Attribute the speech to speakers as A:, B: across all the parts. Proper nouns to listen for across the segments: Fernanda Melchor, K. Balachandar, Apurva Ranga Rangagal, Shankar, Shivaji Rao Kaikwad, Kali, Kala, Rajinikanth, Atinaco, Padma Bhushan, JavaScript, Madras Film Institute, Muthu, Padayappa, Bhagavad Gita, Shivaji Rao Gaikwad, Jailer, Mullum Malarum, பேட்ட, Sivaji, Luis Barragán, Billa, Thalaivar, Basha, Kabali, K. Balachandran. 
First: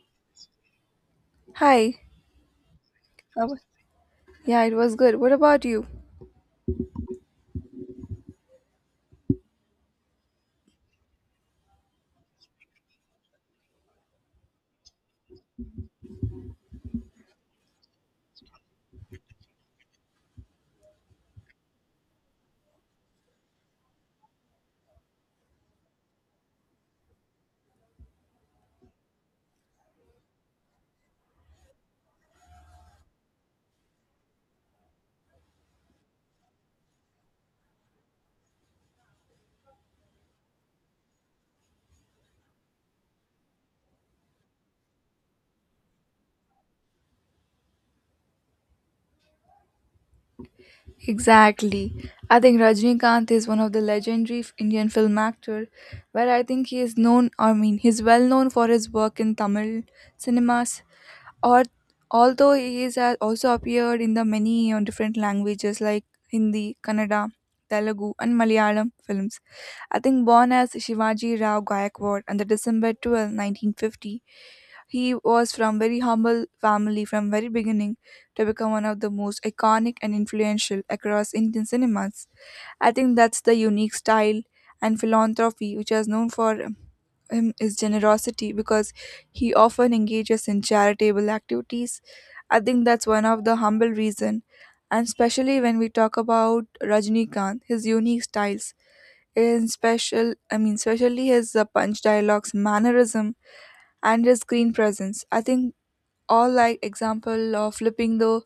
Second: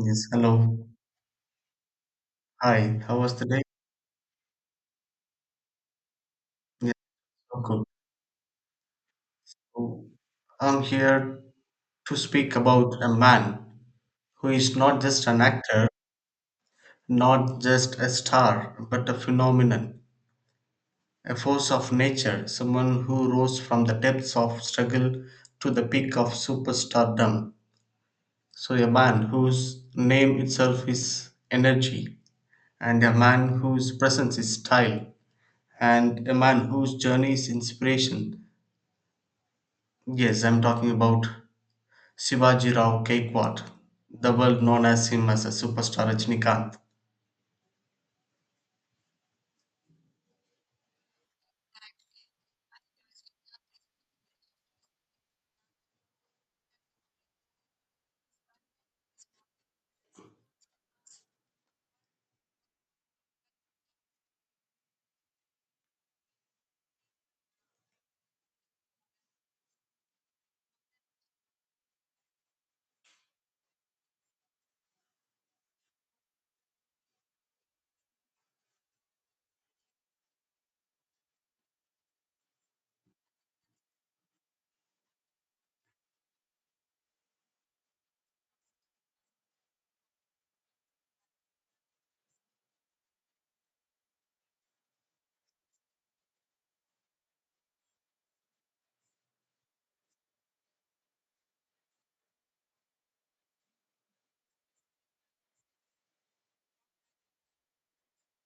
A: Yes, hello.
B: Hi.
A: Hi, how was the
B: How-
A: day?
B: Yeah, it was good. What about you?
A: Yes, so good. So, I'm here to speak about a man who is not just an actor, not just a star, but a phenomenon, a force of nature, someone who rose from the depths of struggle to the peak of superstardom. So, a man whose name itself is energy, and a man whose presence is style, and a man whose journey is inspiration. Yes, I'm talking about Shivaji Rao Kaikwad, the world known as him as a superstar Rajinikanth.
B: Exactly. I think Rajnikanth is one of the legendary Indian film actor, where I think he is known. I mean, he's well known for his work in Tamil cinemas. Or although he is also appeared in the many different languages like Hindi, Kannada, Telugu, and Malayalam films. I think born as Shivaji Rao Gaikwad on the December 12th, 1950, he was from very humble family from very beginning to become one of the most iconic and influential across Indian cinemas. I think that's the unique style and philanthropy which is known for him is generosity because he often engages in charitable activities. I think that's one of the humble reason, and especially when we talk about Rajnikant, his unique styles, in special, I mean, especially his punch dialogues, mannerism, and his screen presence. I think all like example of flipping the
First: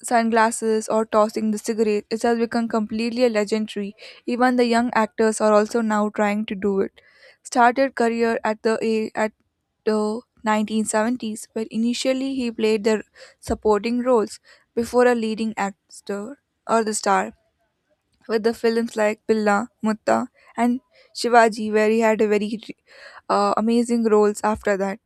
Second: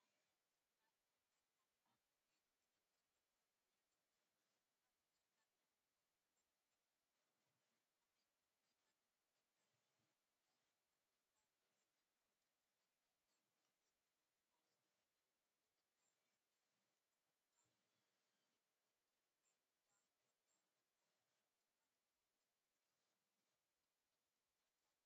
B: sunglasses or tossing the cigarette, it has become completely legendary. Even the young actors are also now trying to do it. Started career at the 1970s, where initially he played the supporting roles before a leading actor or the star with the films like Pilla, Mutta, and Shivaji, where he had a very amazing roles after that,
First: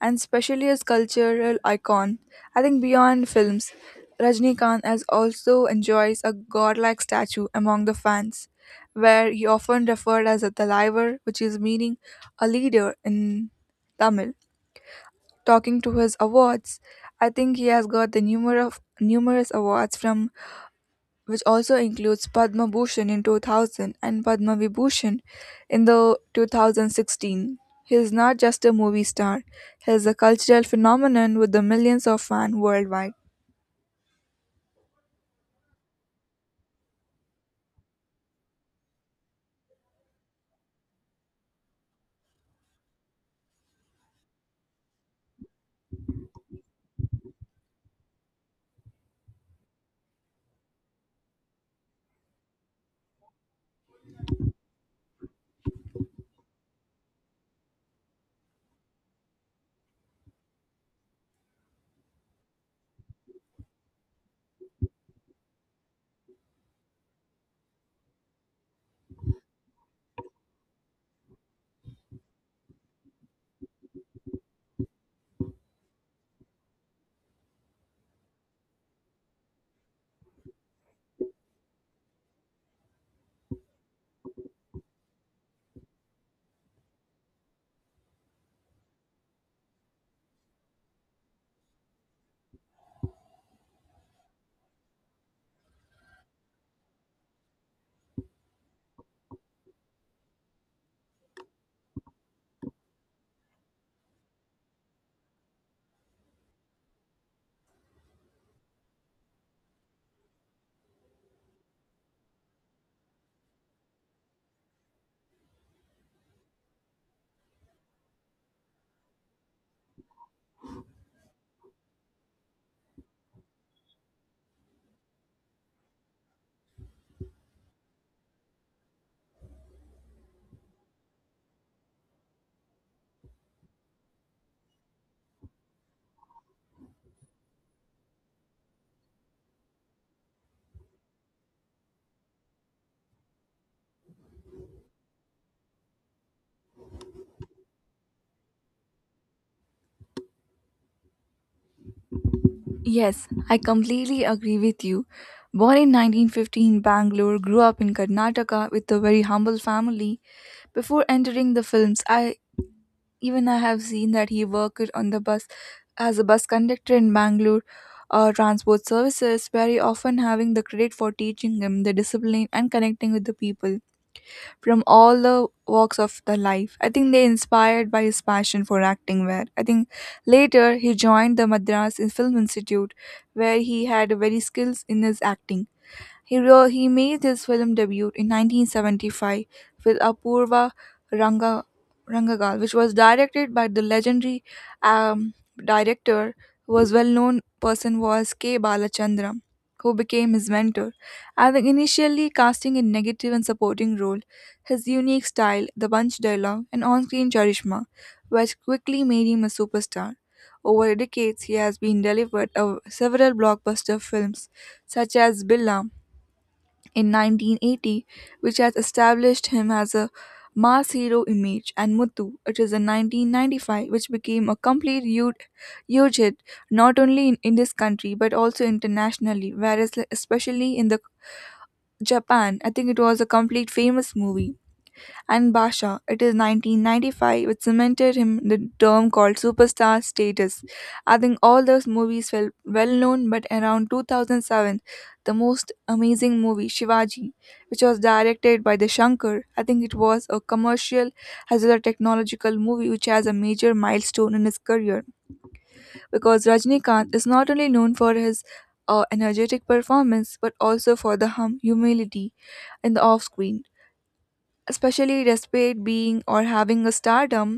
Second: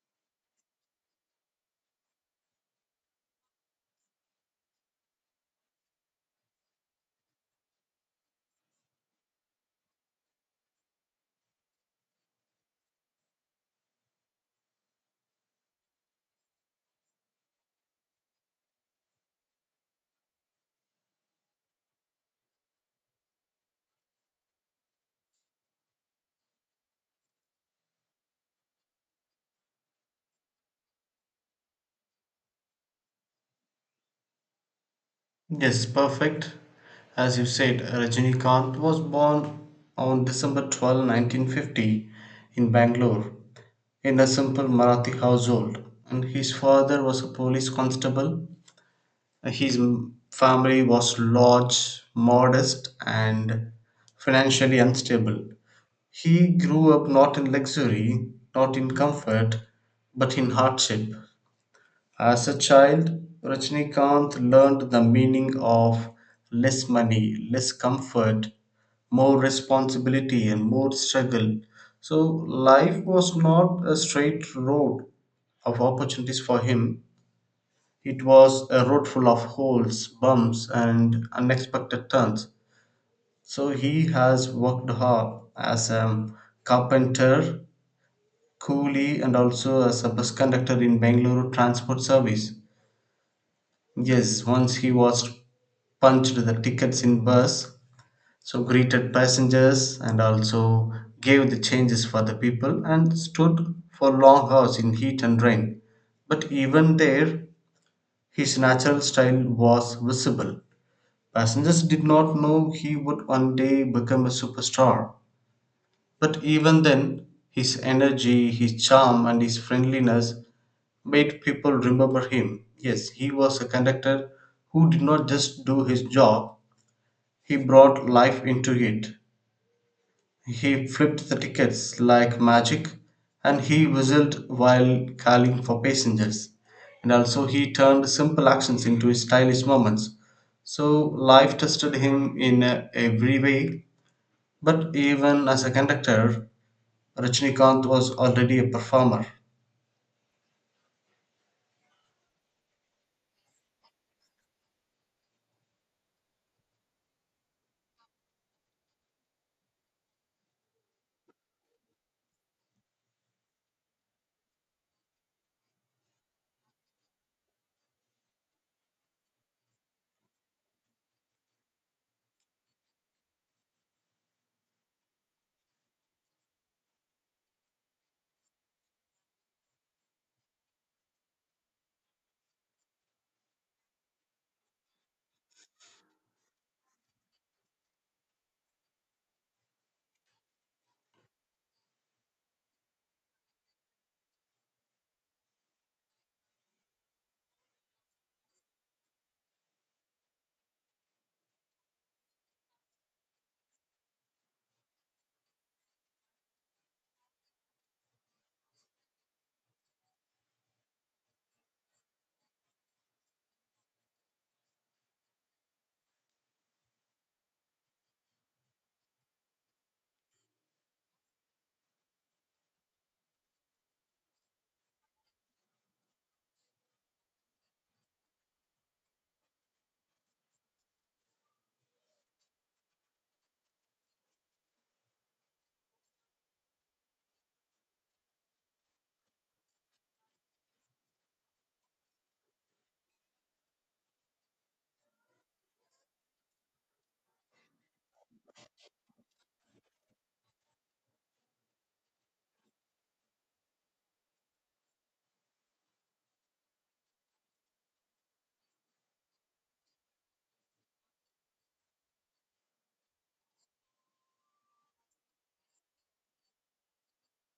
B: and especially as cultural icon. I think beyond films, Rajnikant has also enjoys a godlike statue among the fans, where he often referred as a Thalaivar, which is meaning a leader in Tamil. Talking to his awards, I think he has got the numerous awards from which also includes Padma Bhushan in 2000 and Padma Vibhushan in the 2016. He is not just a movie star, he is a cultural phenomenon with the millions of fans worldwide.
A: Yes, perfect. As you said, Rajinikanth was born on December 12th, 1950 in Bangalore, in a simple Marathi household, and his father was a police constable. His family was large, modest and financially unstable. He grew up not in luxury, not in comfort, but in hardship. As a child, Rajnikant learned the meaning of less money, less comfort, more responsibility, and more struggle. So, life was not a straight road of opportunities for him. It was a road full of holes, bumps, and unexpected turns. So, he has worked hard as a carpenter, Cooley, and also as a bus conductor in Bangalore transport service. Yes, once he was punched the tickets in bus, so greeted passengers and also gave the changes for the people and stood for long hours in heat and rain. But even there, his natural style was visible. Passengers did not know he would one day become a superstar. But even then, his energy, his charm, and his friendliness made people remember him. Yes, he was a conductor who did not just do his job, he brought life into it. He flipped the tickets like magic and he whistled while calling for passengers. And also, he turned simple actions into stylish moments. So, life tested him in every way. But even as a conductor, Rajnikant was already a performer.
B: Yes, I completely agree with you. Born in 1915 Bangalore, grew up in Karnataka with a very humble family. Before entering the films, I Even I have seen that he worked on the bus as a bus conductor in Bangalore transport services, very often having the credit for teaching him the discipline and connecting with the people from all the walks of the life. I think they inspired by his passion for acting where I think later he joined the Madras Film Institute where he had very skills in his acting. He made his film debut in 1975 with Apurva Ranga, Rangagal, which was directed by the legendary um, director who was well-known person was K. Balachandran, who became his mentor. And initially casting a negative and supporting role, his unique style, the bunch dialogue, and on-screen charisma, which quickly made him a superstar. Over decades, he has been delivered of several blockbuster films, such as Billa, in 1980, which has established him as a mass hero image, and Muthu, it is in 1995, which became a complete huge hit not only in this country but also internationally, whereas, like, especially in the Japan, I think it was a complete famous movie and Basha. It is 1995, which cemented him in the term called superstar status. I think all those movies felt well known, but around 2007, the most amazing movie, Shivaji, which was directed by the Shankar, I think it was a commercial as well as a technological movie which has a major milestone in his career because Rajnikant is not only known for his energetic performance but also for the humility in the off screen, especially despite being or having a stardom,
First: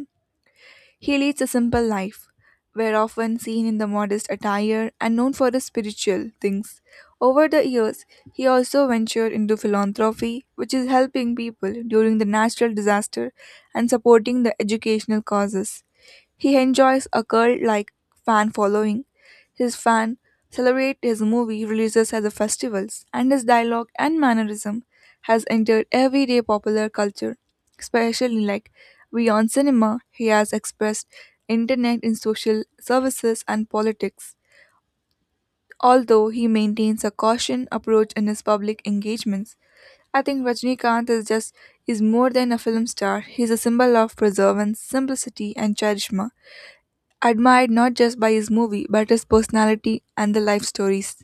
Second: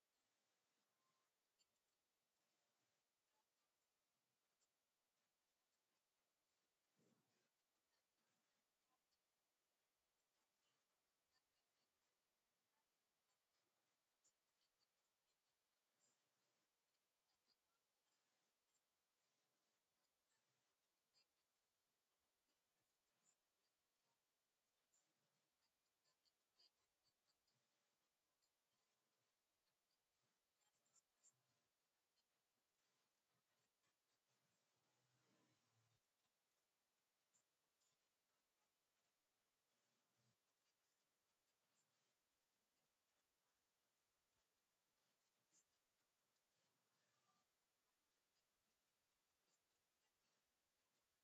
B: he leads a simple life. We're often seen in the modest attire and known for the spiritual things. Over the years, he also ventured into philanthropy, which is helping people during the natural disaster and supporting the educational causes. He enjoys a cult like fan following. His fans celebrate his movie releases at the festivals, and his dialogue and mannerism has entered everyday popular culture, especially like beyond cinema, he has expressed internet in social services and politics. Although he maintains a caution approach in his public engagements, I think Rajnikant is more than a film star. He's a symbol of preservance, simplicity, and charisma, admired not just by his movie but his personality and the life stories.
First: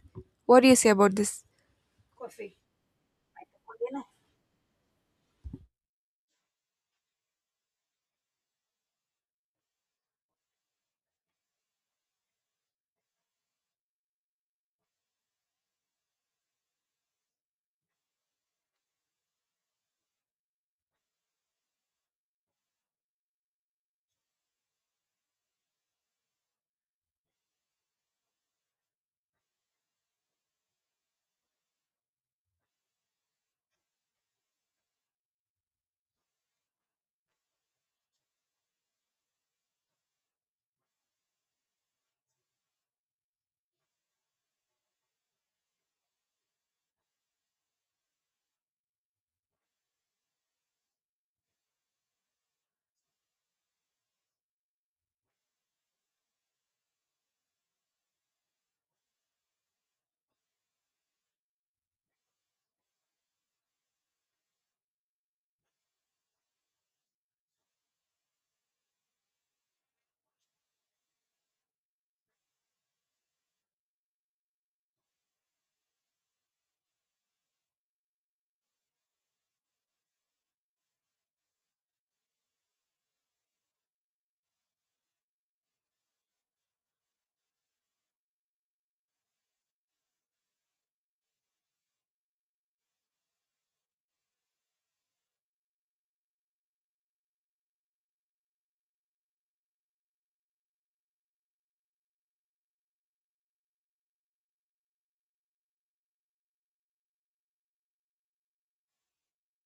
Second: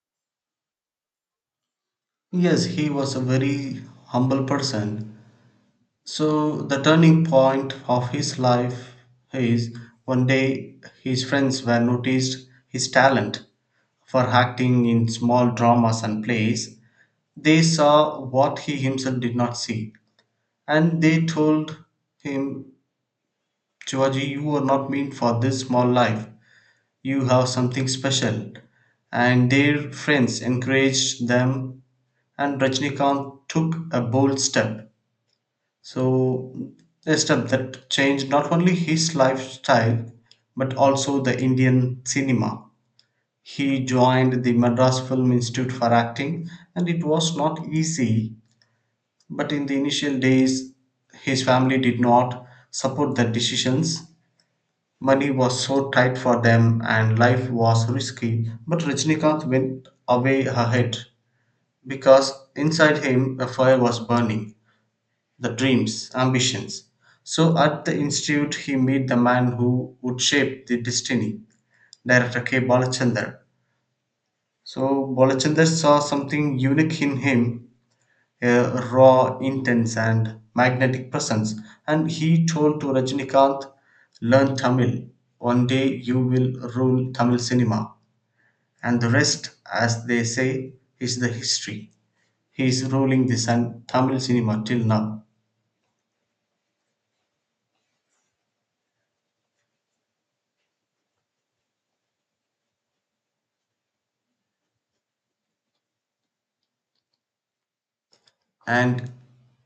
B: What do you say about this?
A: Yes, he was a very humble person. So the turning point of his life is, one day his friends were noticed his talent for acting in small dramas and plays. They saw what he himself did not see, and they told him, "Georgie, you were not meant for this small life. You have something special." And their friends encouraged them, and Rajnikant took a bold step. So, a step that changed not only his lifestyle but also the Indian cinema. He joined the Madras Film Institute for acting, and it was not easy. But in the initial days, his family did not support the decisions. Money was so tight for them, and life was risky. But Rajnikant went away ahead, because inside him a fire was burning, the dreams, ambitions. So at the institute, he met the man who would shape the destiny, director K. Balachandar. So Balachandar saw something unique in him, a raw, intense, and magnetic presence, and he told to Rajinikanth, "Learn Tamil. One day you will rule Tamil cinema, and the rest, as they say, is the history." He is ruling the sun Tamil cinema till now. And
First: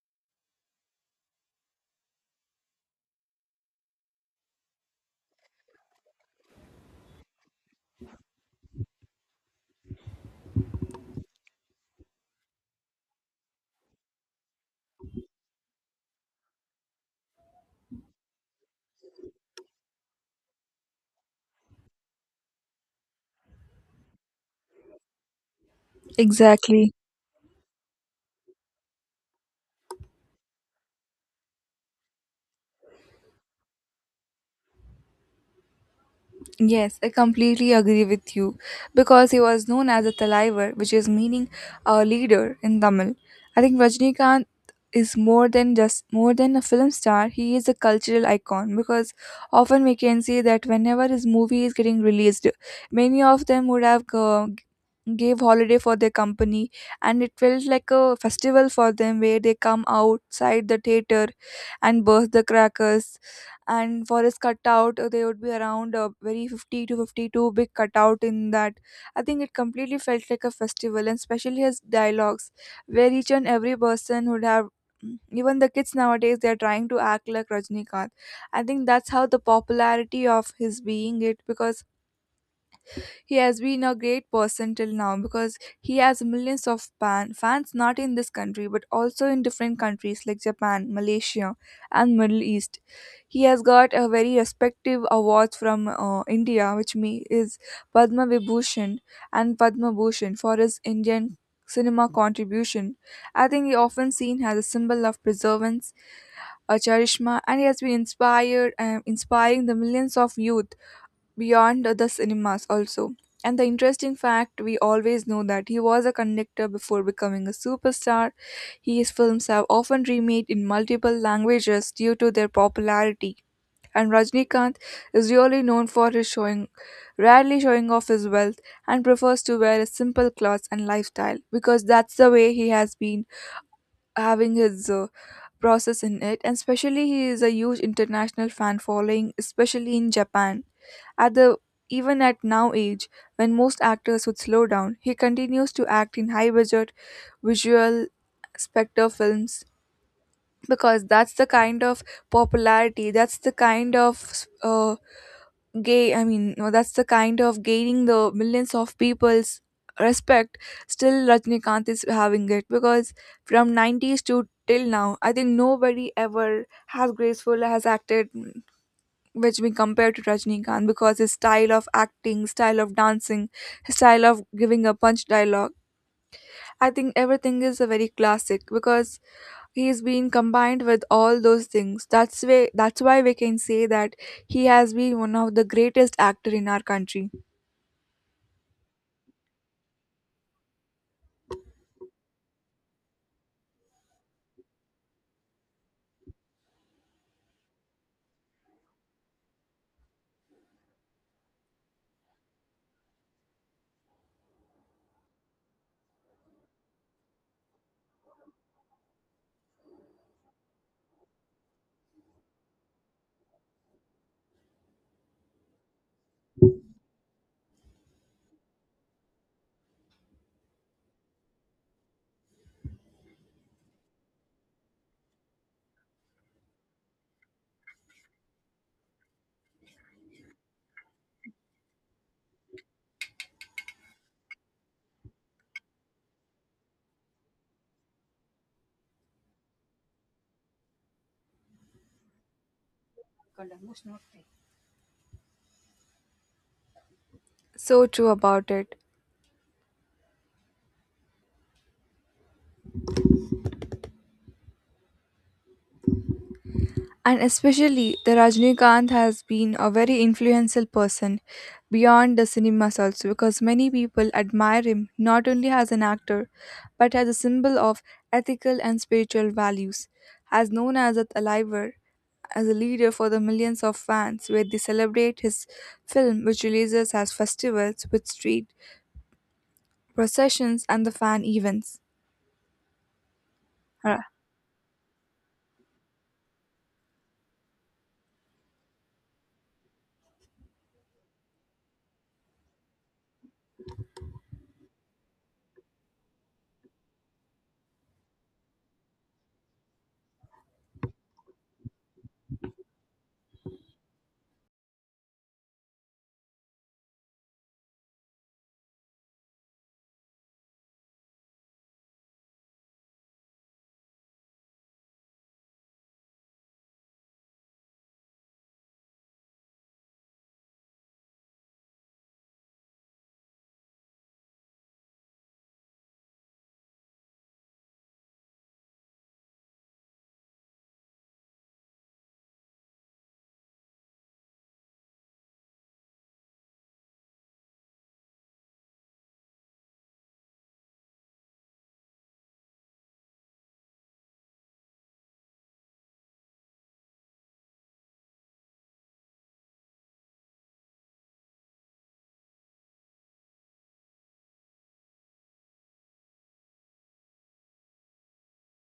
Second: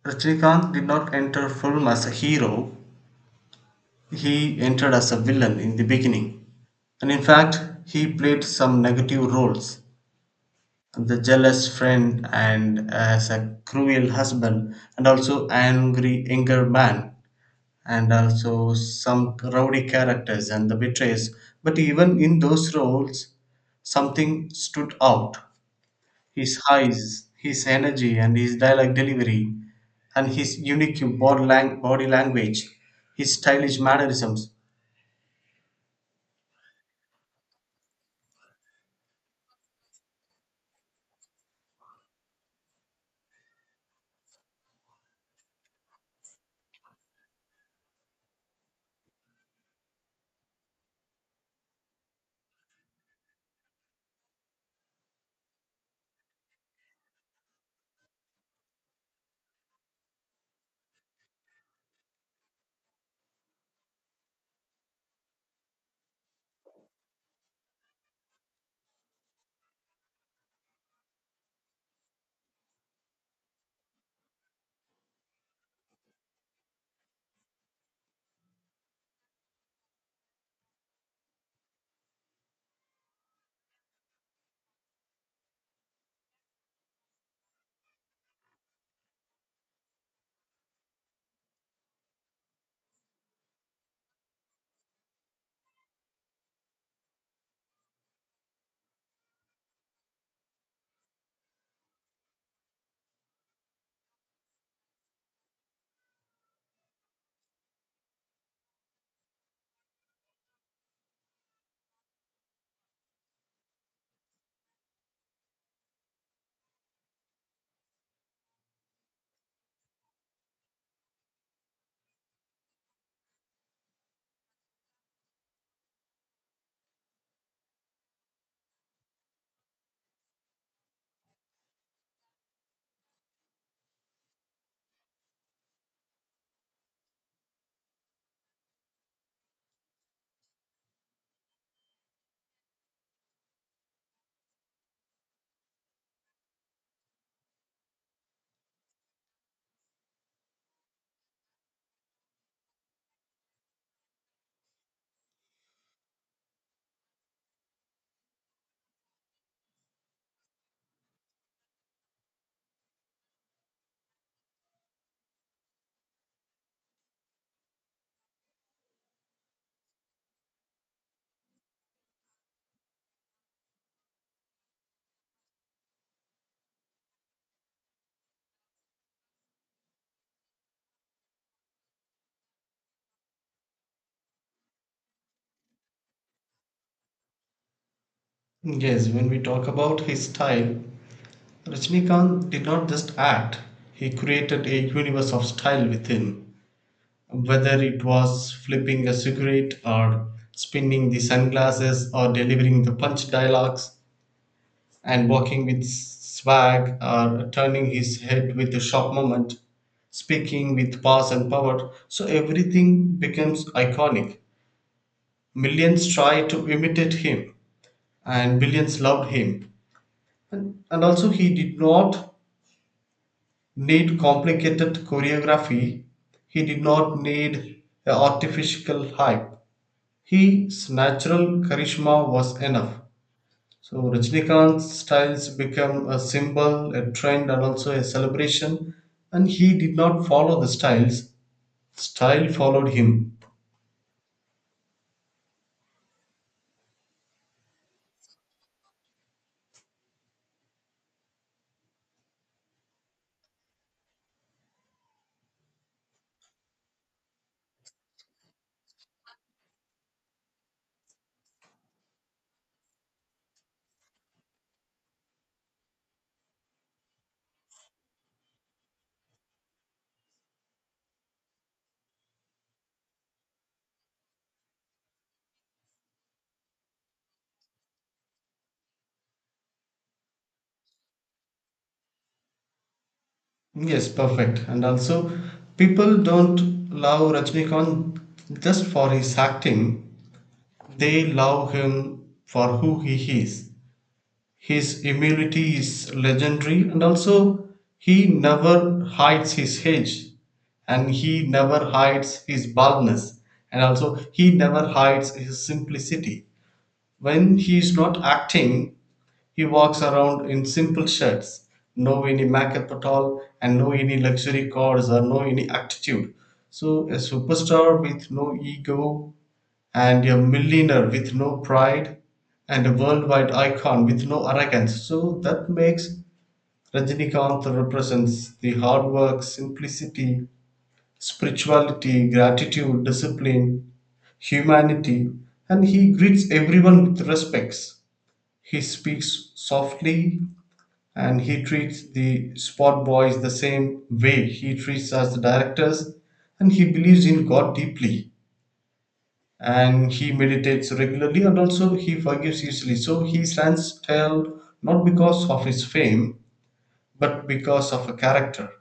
A: Rajnikant did not enter film as a hero, he entered as a villain in the beginning. And in fact, he played some negative roles, the jealous friend, and as a cruel husband, and also angry, anger man, and also some rowdy characters and the betrays. But even in those roles, something stood out, his
B: Exactly.
A: eyes, his energy, and his dialect delivery, and his unique body language, his stylish mannerisms.
B: Yes, I completely agree with you because he was known as a Talaivar, which is meaning a leader in Tamil. I think Rajnikant is more than a film star, he is a cultural icon because often we can see that whenever his movie is getting released, many of them would have gave holiday for their company and it felt like a festival for them where they come outside the theater and burst the crackers, and for his cutout there would be around a very 50 to 52 big cutout in that. I think it completely felt like a festival, and especially his dialogues where each and every person would have even the kids nowadays they are trying to act like Rajnikant. I think that's how the popularity of his being it, because he has been a great person till now because he has millions of fans not in this country but also in different countries like Japan, Malaysia, and Middle East. He has got a very respective awards from India, which me is Padma Vibhushan and Padma Bhushan for his Indian cinema contribution. I think he often seen as a symbol of perseverance, a charisma, and he has been inspired and inspiring the millions of youth beyond the cinemas also. And the interesting fact we always know that he was a conductor before becoming a superstar. His films have often remade in multiple languages due to their popularity, and Rajnikanth is really known for his showing rarely showing off his wealth and prefers to wear a simple clothes and lifestyle because that's the way he has been having his process in it, and especially he is a huge international fan following especially in Japan at the even at now age. When most actors would slow down, he continues to act in high budget visual spectre films because that's the kind of popularity, that's the kind of gay I mean no, that's the kind of gaining the millions of people's respect still Rajnikant is having it because from 90s to till now I think nobody ever has graceful has acted which we compare to Rajnikant because his style of acting, style of dancing, his style of giving a punch dialogue, I think everything is a very classic because he's been combined with all those things. That's why we can say that he has been one of the greatest actor in our country.
A: Yes, when we talk about his style, Rajnikant did not just act, he created a universe of style within. Whether it was flipping a cigarette or spinning the sunglasses or delivering the punch dialogues, and walking with swag or turning his head with a sharp movement, speaking with pause and power, so everything becomes iconic. Millions tried to imitate him, and billions loved him. And also, he did not need complicated choreography, he did not need a artificial hype. His natural charisma was enough. So Rajnikant's styles become a symbol, a trend, and also a celebration. And he did not follow the styles, style followed him.
B: So true about it. And especially the Rajnikant has been a very influential person beyond the cinemas also because many people admire him not only as an actor but as a symbol of ethical and spiritual values. As known as a Aliver, as a leader for the millions of fans where they celebrate his film which releases as festivals with street processions and the fan events.
A: Yes, perfect. And also, people don't love Rajnikant just for his acting, they love him for who he is. His humility is legendary, and also he never hides his age, and he never hides his baldness, and also he never hides his simplicity. When he is not acting, he walks around in simple shirts, no any makeup at all, and no any luxury cars or no any attitude. So a superstar with no ego, and a millionaire with no pride, and a worldwide icon with no arrogance. So that makes Rajinikanth represents the hard work, simplicity, spirituality, gratitude, discipline, humanity, and he greets everyone with respects. He speaks softly, and he treats the spot boys the same way he treats us the directors, and he believes in God deeply, and he meditates regularly, and also he forgives easily. So he stands tall not because of his fame, but because of a character.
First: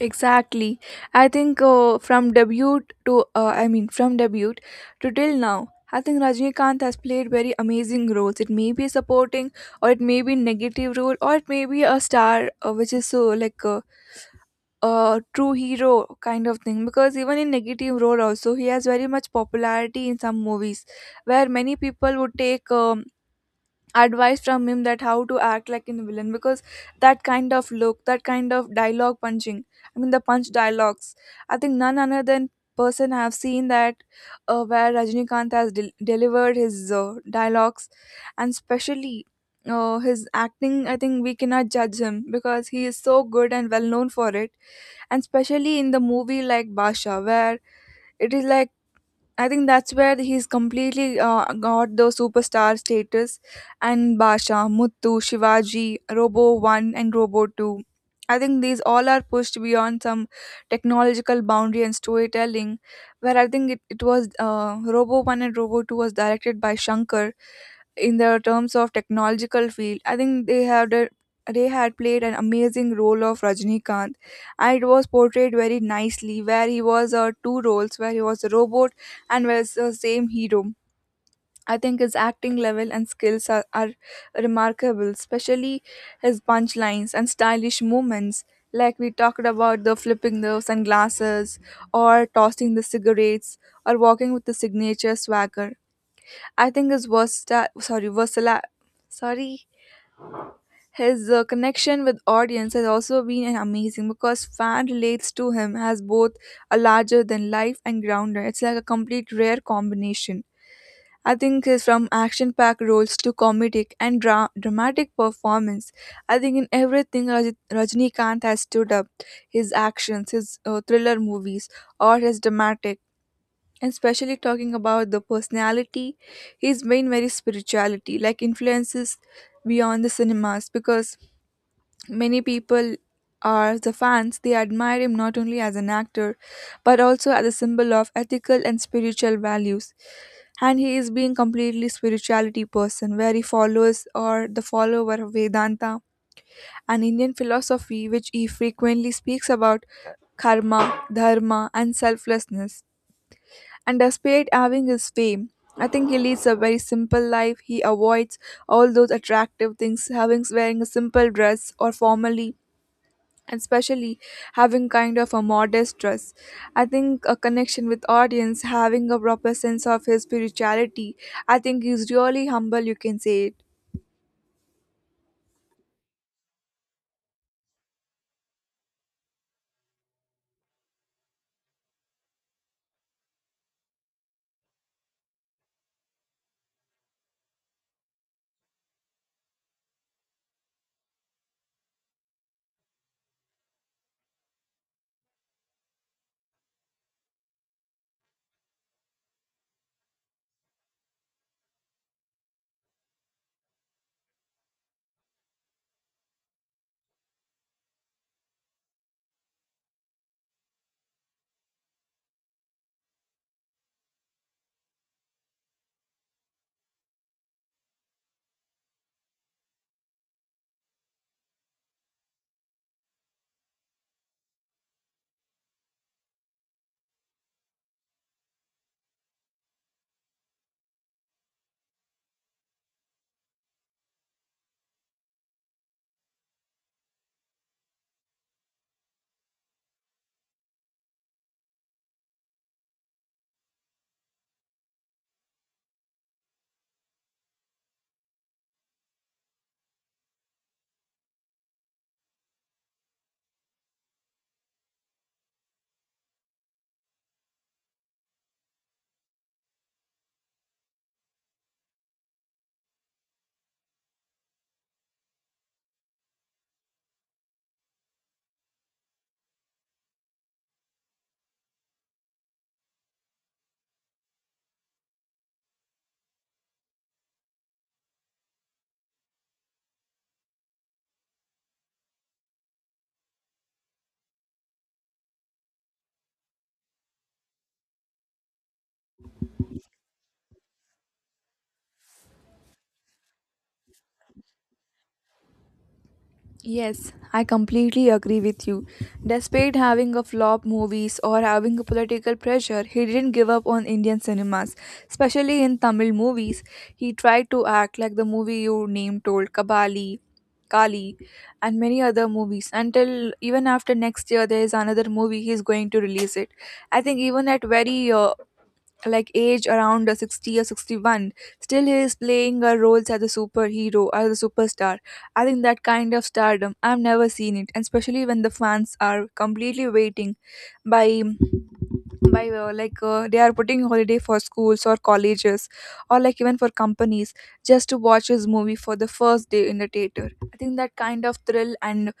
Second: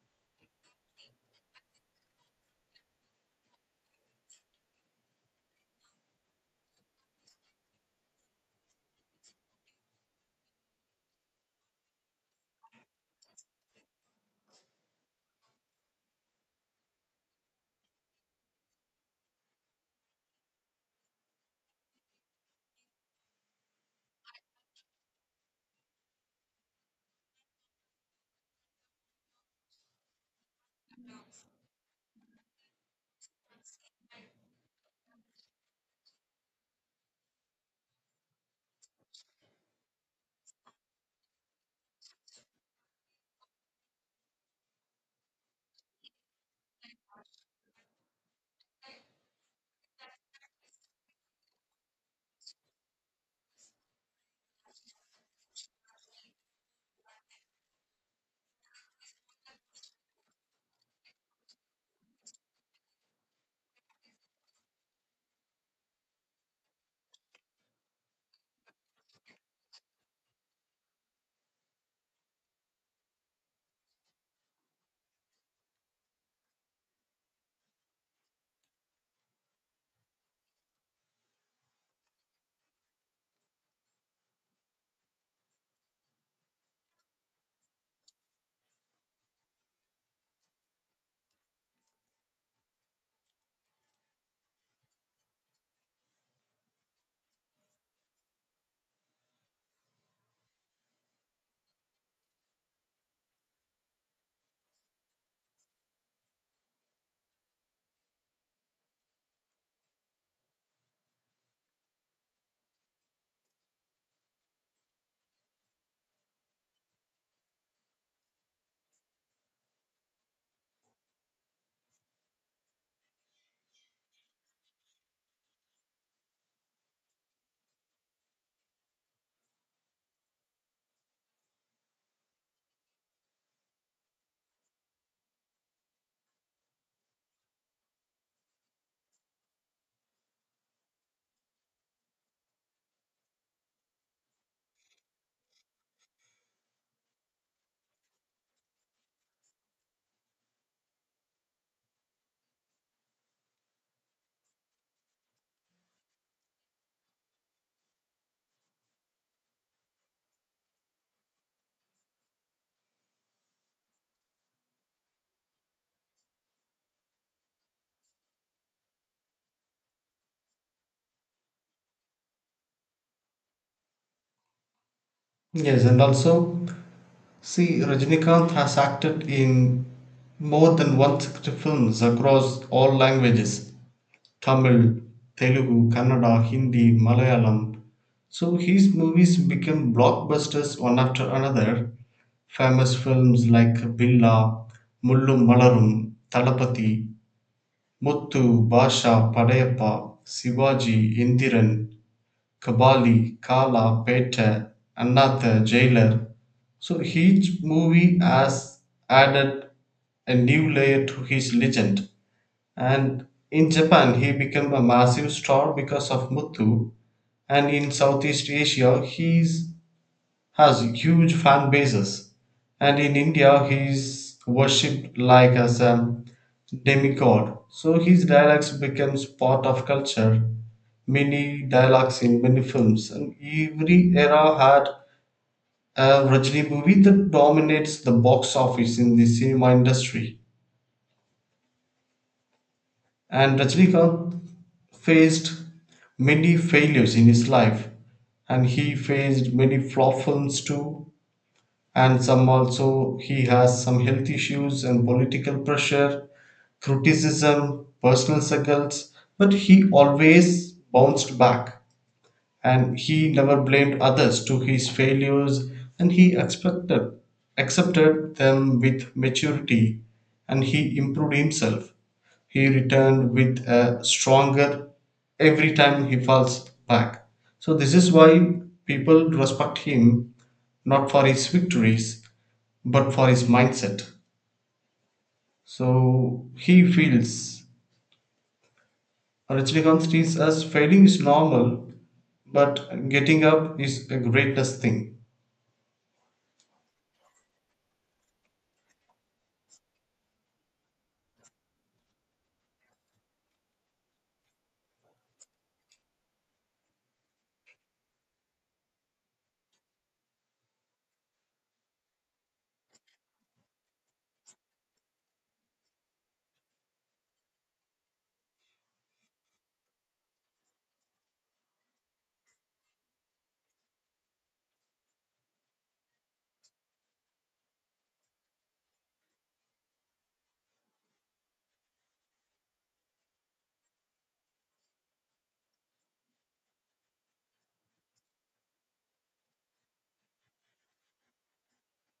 B: Exactly. I think from debut to till now, I think Rajnikant has played very amazing roles. It may be supporting, or it may be negative role, or it may be a star, which is so like a true hero kind of thing. Because even in negative role also, he has very much popularity in some movies, where many people would take. Advice from him that how to act like in villain, because that kind of look, that kind of dialogue punching, I mean the punch dialogues, I think none other than person have seen that where Rajnikant has delivered his dialogues, and especially his acting, I think we cannot judge him because he is so good and well known for it, and especially in the movie like Basha where it is like I think that's where he's completely got the superstar status, and Basha, Muttu, Shivaji, Robo 1 and Robo 2. I think these all are pushed beyond some technological boundary and storytelling where I think it was Robo 1 and Robo 2 was directed by Shankar in the terms of technological field. I think they had played an amazing role of Rajnikant, and it was portrayed very nicely where he was two roles where he was a robot and was the same hero. I think his acting level and skills are remarkable, especially his punchlines and stylish movements. Like we talked about the flipping the sunglasses, or tossing the cigarettes, or walking with the signature swagger. I think his versatile, sorry, his connection with audience has also been an amazing because fan relates to him as both a larger than life and grounder. It's like a complete rare combination. I think from action-packed roles to comedic and dramatic performance, I think in everything Rajinikanth has stood up. His actions, his thriller movies, or his dramatic. And especially talking about the personality, he's been very spirituality, like influences beyond the cinemas. Because many people are the fans; they admire him not only as an actor, but also as a symbol of ethical and spiritual values, and he is being completely spirituality person where he follows or the follower of Vedanta, an Indian philosophy which he frequently speaks about karma, dharma, and selflessness. And despite having his fame, I think he leads a very simple life. He avoids all those attractive things, having wearing a simple dress or formally, and especially having kind of a modest dress. I think a connection with audience having a proper sense of his spirituality, I think he's really humble, you can say it.
A: Yes, and also, see, Rajinikanth has acted in more than 160 films across all languages, Tamil, Telugu, Kannada, Hindi, Malayalam. So his movies became blockbusters one after another. Famous films like Billa, Mullum Malarum, Talapati, Muthu, Basha, Padayappa, Sivaji, Indiran, Kabali, Kala, பேட்ட, another, Jailer. So each movie has added a new layer to his legend. And in Japan, he became a massive star because of Muthu, and in Southeast Asia, he is has huge fan bases, and in India he's worshipped like as a demigod. So his dialects becomes part of culture, many dialects in many films, and every era had a Rajni movie that dominates the box office in the cinema industry. And Rajnikant faced many failures in his life, and he faced many flop films too, and some also he has some health issues and political pressure, criticism, personal struggles. But he always bounced back, and he never blamed others to his failures, and he expected accepted them with maturity, and he improved himself. He returned with a stronger every time he falls back. So this is why people respect him not for his victories but for his mindset. So he feels Rajnikanth sees as failing is normal, but getting up is a greatest thing.
B: Yes, I completely agree with you. Despite having a flop movies or having a political pressure, he didn't give up on Indian cinemas. Especially in Tamil movies, he tried to act like the movie you name told, Kabali, Kali, and many other movies. Until even after next year, there is another movie he's going to release it. I think even at very like age around 60 or 61, still he is playing roles as a superhero, as a superstar. I think that kind of stardom I've never seen it. And especially when the fans are completely waiting by they are putting holiday for schools or colleges, or like even for companies, just to watch his movie for the first day in the theater. I think that kind of thrill and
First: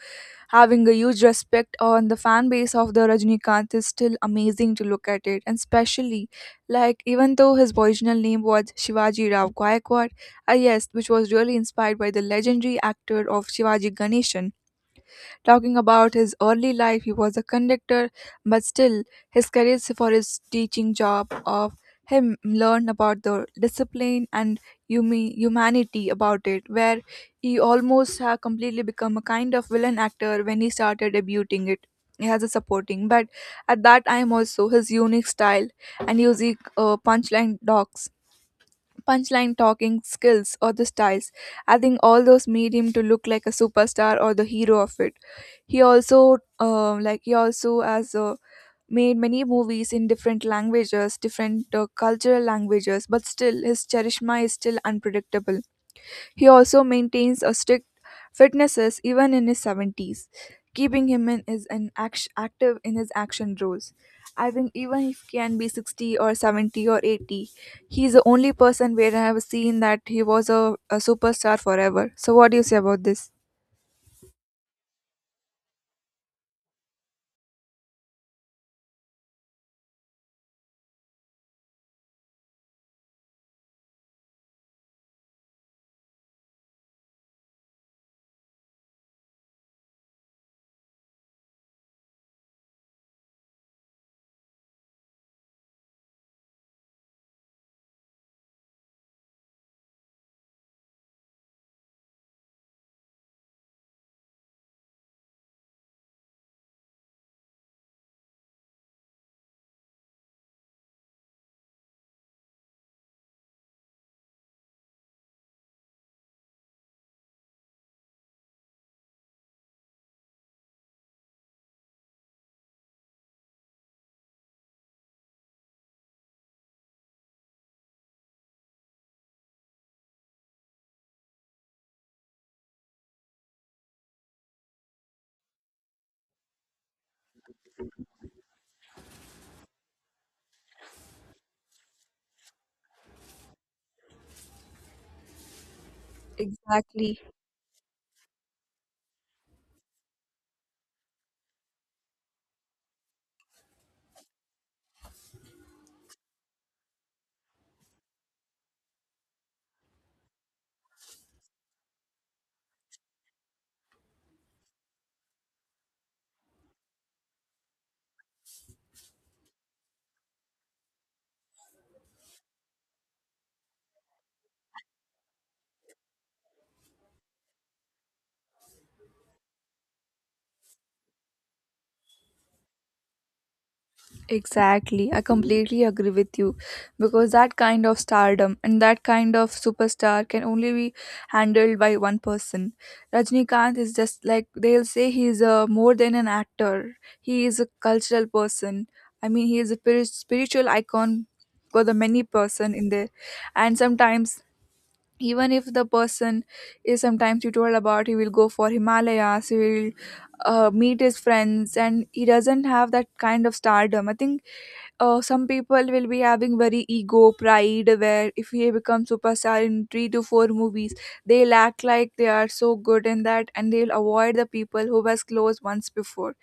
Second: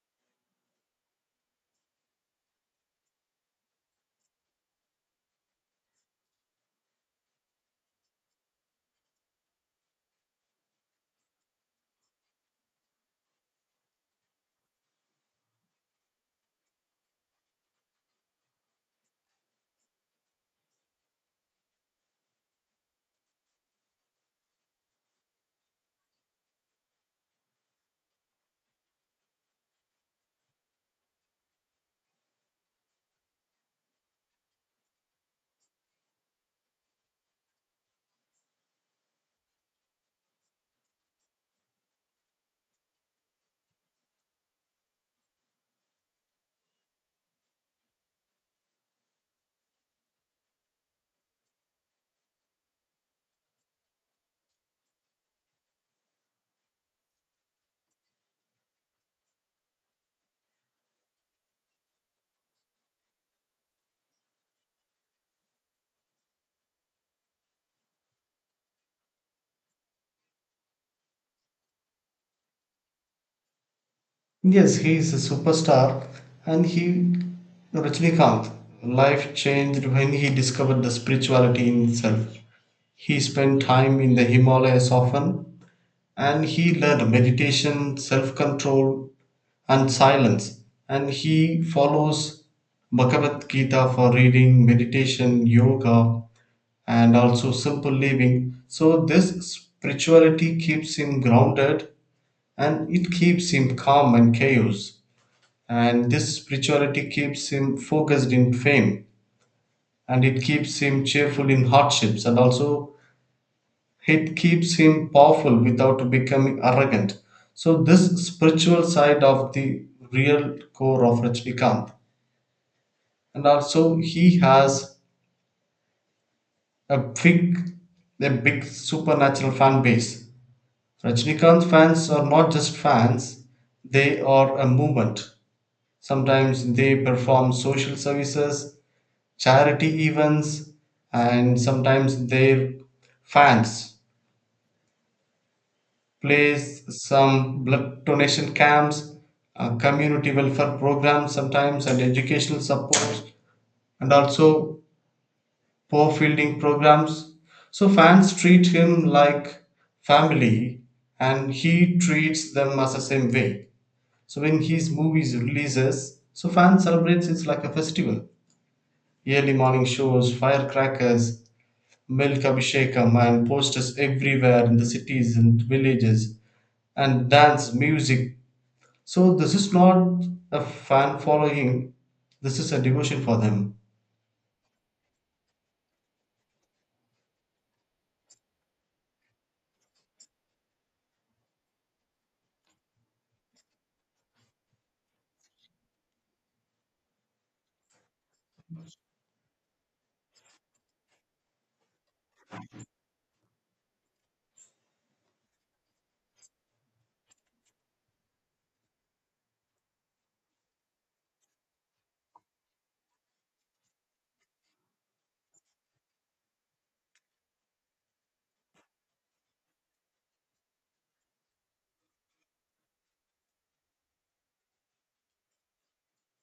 B: having a huge respect on the fan base of the Rajnikant is still amazing to look at it. And especially, like, even though his original name was Shivaji Rao Gaikwad, yes, which was really inspired by the legendary actor of Shivaji Ganeshan, talking about his early life. He was a conductor, but still, his career for his teaching job of him learned about the discipline and humanity about it, where he almost had completely become a kind of villain actor when he started debuting it. He has a supporting, but at that time also his unique style and using punchline docs, punchline talking skills or the styles. I think all those made him to look like a superstar or the hero of it. He also has a made many movies in different languages, different cultural languages, but still his charisma is still unpredictable. He also maintains a strict fitnesses even in his 70s, keeping him in is an active in his action roles. I think even if he can be 60 or 70 or 80, he's the only person where I have seen that he was a superstar forever. So what do you say about this?
A: Yes, he is a superstar, and he Rajnikanth life changed when he discovered the spirituality in himself. He spent time in the Himalayas often, and he learned meditation, self control, and silence, and he follows Bhagavad Gita for reading, meditation, yoga, and also simple living. So, this spirituality keeps him grounded, and it keeps him calm and chaos. And this spirituality keeps him focused in fame, and it keeps him cheerful in hardships, and also it keeps him powerful without becoming arrogant. So, this spiritual side of the real core of Rajnikant. And also he has a big a big supernatural fan base. Rajnikant fans are not just fans, they are a movement. Sometimes they perform social services, charity events, and sometimes their fans plays
B: Exactly.
A: some blood donation camps, community welfare programs sometimes, and educational support, and also poor fielding programs. So fans treat him like family, and he treats them as the same way. So when his movies releases, so fans celebrates it like a festival. Early morning shows, firecrackers, milk abhishekam and posters everywhere in the cities and villages, and dance, music. So this is not a fan following. This is a devotion for them.
B: Exactly. I completely agree with you, because that kind of stardom and that kind of superstar can only be handled by one person. Rajnikant is just like they'll say he's a more than an actor. He is a cultural person. I mean, he is a spiritual icon for the many person in there. And sometimes, even if the person is, sometimes you told about he will go for Himalayas, he will meet his friends, and he doesn't have that kind of stardom. I think some people will be having very ego pride, where if they become superstar in three to four movies, they'll act like they are so good in that and they'll avoid the people who was close once before.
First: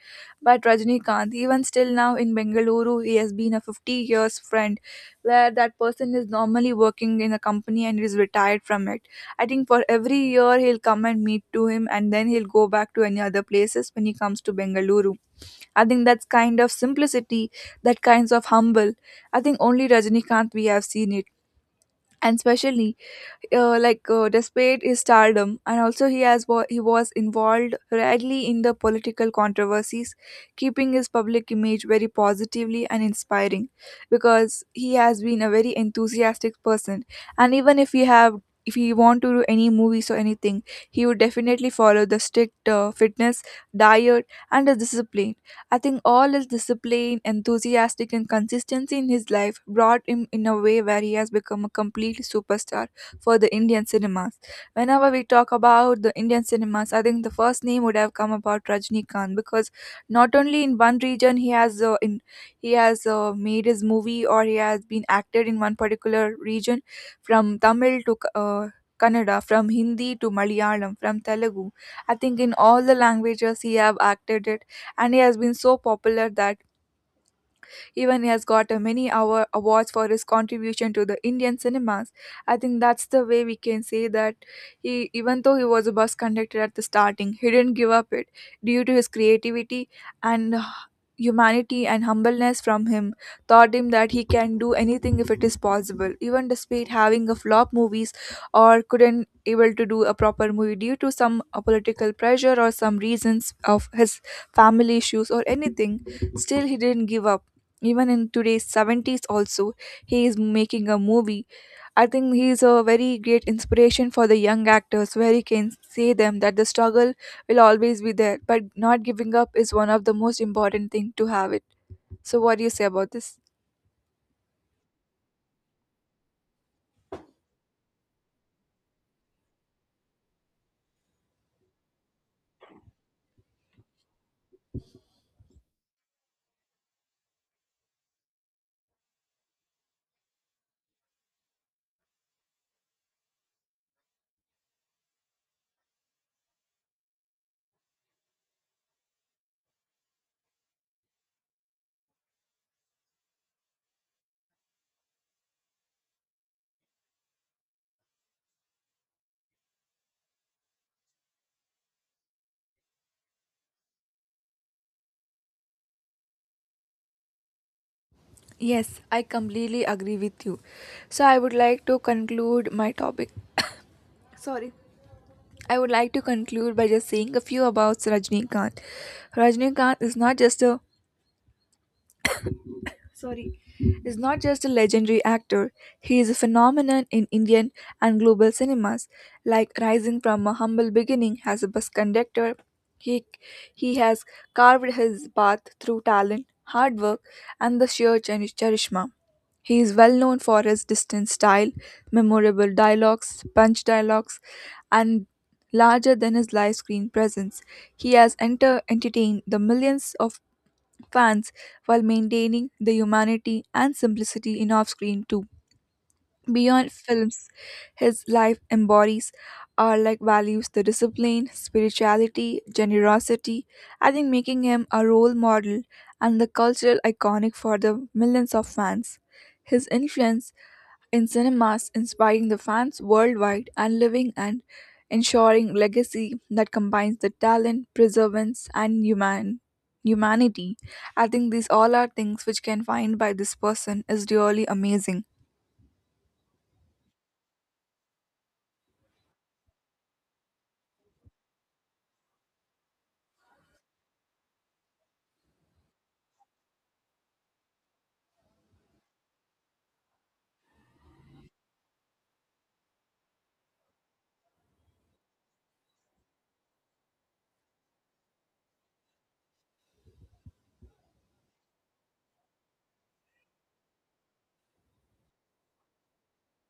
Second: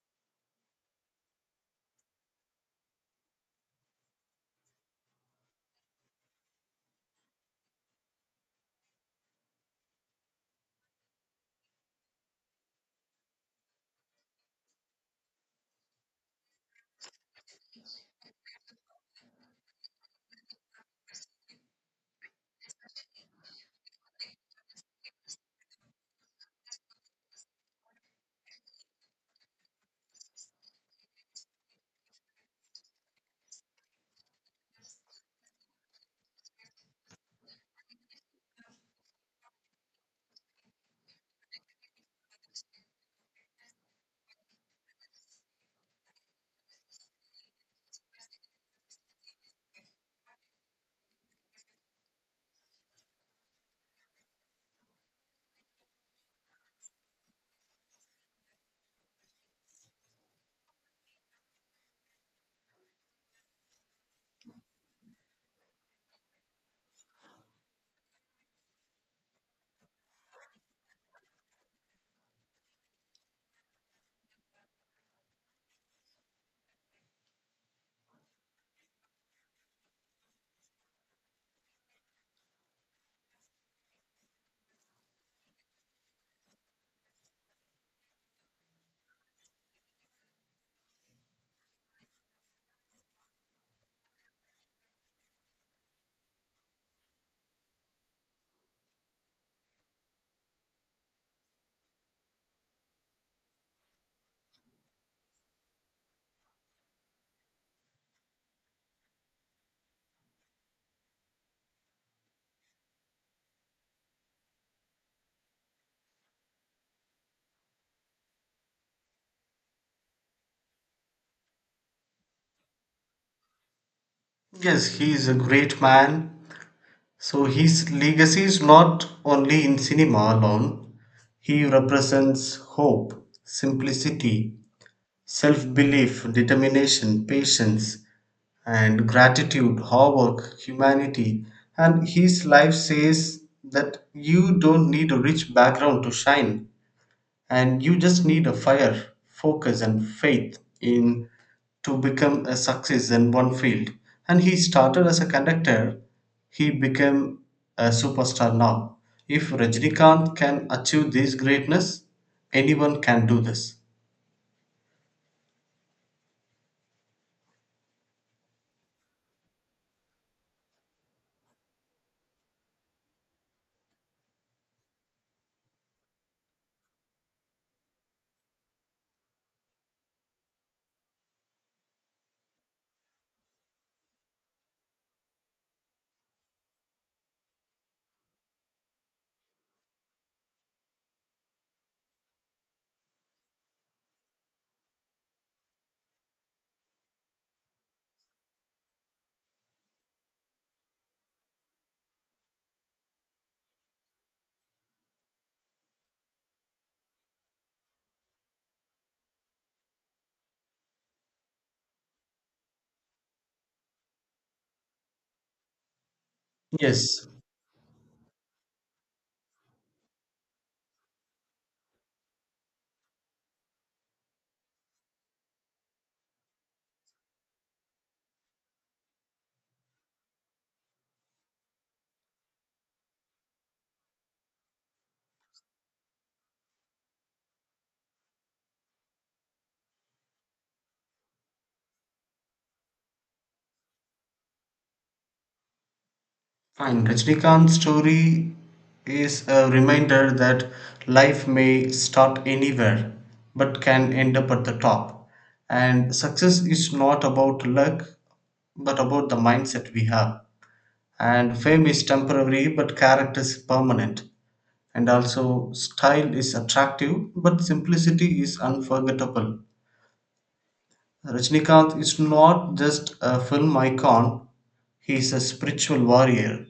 B: But Rajnikant, even still now in Bengaluru, he has been a 50 years friend, where that person is normally working in a company and is retired from it. I think for every year he'll come and meet to him, and then he'll go back to any other places when he comes to Bengaluru. I think that's kind of simplicity, that kinds of humble. I think only Rajinikanth we have seen it. And especially, despite his stardom, and also he has he was involved rarely in the political controversies, keeping his public image very positively and inspiring, because he has been a very enthusiastic person. And even if he have, if he want to do any movies or anything, he would definitely follow the strict fitness, diet, and the discipline. I think all his discipline, enthusiastic, and consistency in his life brought him in a way where he has become a complete superstar for the Indian cinemas. Whenever we talk about the Indian cinemas, I think the first name would have come about Rajnikant, because not only in one region he has in he has made his movie or he has been acted in one particular region, from Tamil to Kannada, from Hindi to Malayalam, from Telugu. I think in all the languages he have acted, and he has been so popular that even he has got many our awards for his contribution to the Indian cinemas. I think that's the way we can say that he, even though he was a bus conductor at the starting, he didn't give up it due to his creativity and. Humanity and humbleness from him taught him that he can do anything if it is possible, even despite having a flop movies, or couldn't able to do a proper movie due to some political pressure or some reasons of his family issues or anything, still he didn't give up. Even in today's 70s also, he is making a movie. I think he is a very great inspiration for the young actors, where he can say them that the struggle will always be there, but not giving up is one of the most important thing to have it. So what do you say about this?
A: Yes, he is a great man. So his legacy is not only in cinema alone. He represents hope, simplicity, self-belief, determination, patience, and gratitude, hard work, humanity. And his life says that you don't need a rich background to shine, and you just need a fire focus and faith in to become a success in one field, and he started as a conductor, he became a superstar now. If Rajnikant can achieve this greatness, anyone can do this.
B: Yes, I completely agree with you. So I would like to conclude my topic. I would like to conclude by just saying a few about Rajnikanth. Rajnikanth is not just a legendary actor, he is a phenomenon in Indian and global cinemas. Like rising from a humble beginning as a bus conductor, he, he has carved his path through talent, hard work, and the sheer charisma. He is well known for his distinct style, memorable dialogues, punch dialogues, and larger than his live screen presence. He has entertained the millions of fans while maintaining the humanity and simplicity in off screen too. Beyond
A: Yes,
B: films, his life embodies are like values the discipline, spirituality, generosity. I think making him a role model and the cultural iconic for the millions of fans. His influence in cinemas inspiring the fans worldwide and living and ensuring legacy that combines the talent, preservance, and humanity. I think these all are things which can find by this person is really amazing.
A: fine. Rajnikant's story is a reminder that life may start anywhere but can end up at the top. And success is not about luck, but about the mindset we have. And fame is temporary, but character is permanent. And also, style is attractive, but simplicity is unforgettable. Rajnikanth is not just a film icon, he is a spiritual warrior,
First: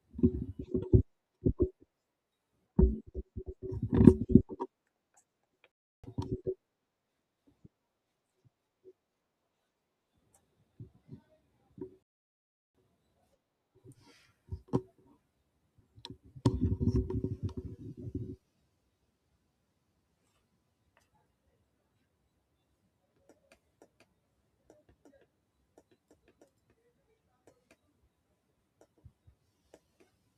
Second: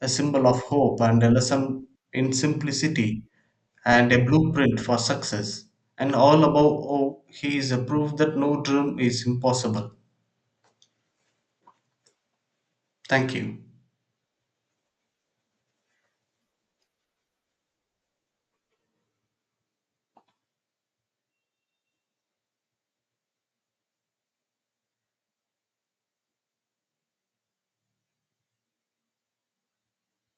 A: a symbol of hope and a lesson in simplicity, and a blueprint for success. And all above all, he is a proof that no dream is impossible. Thank you.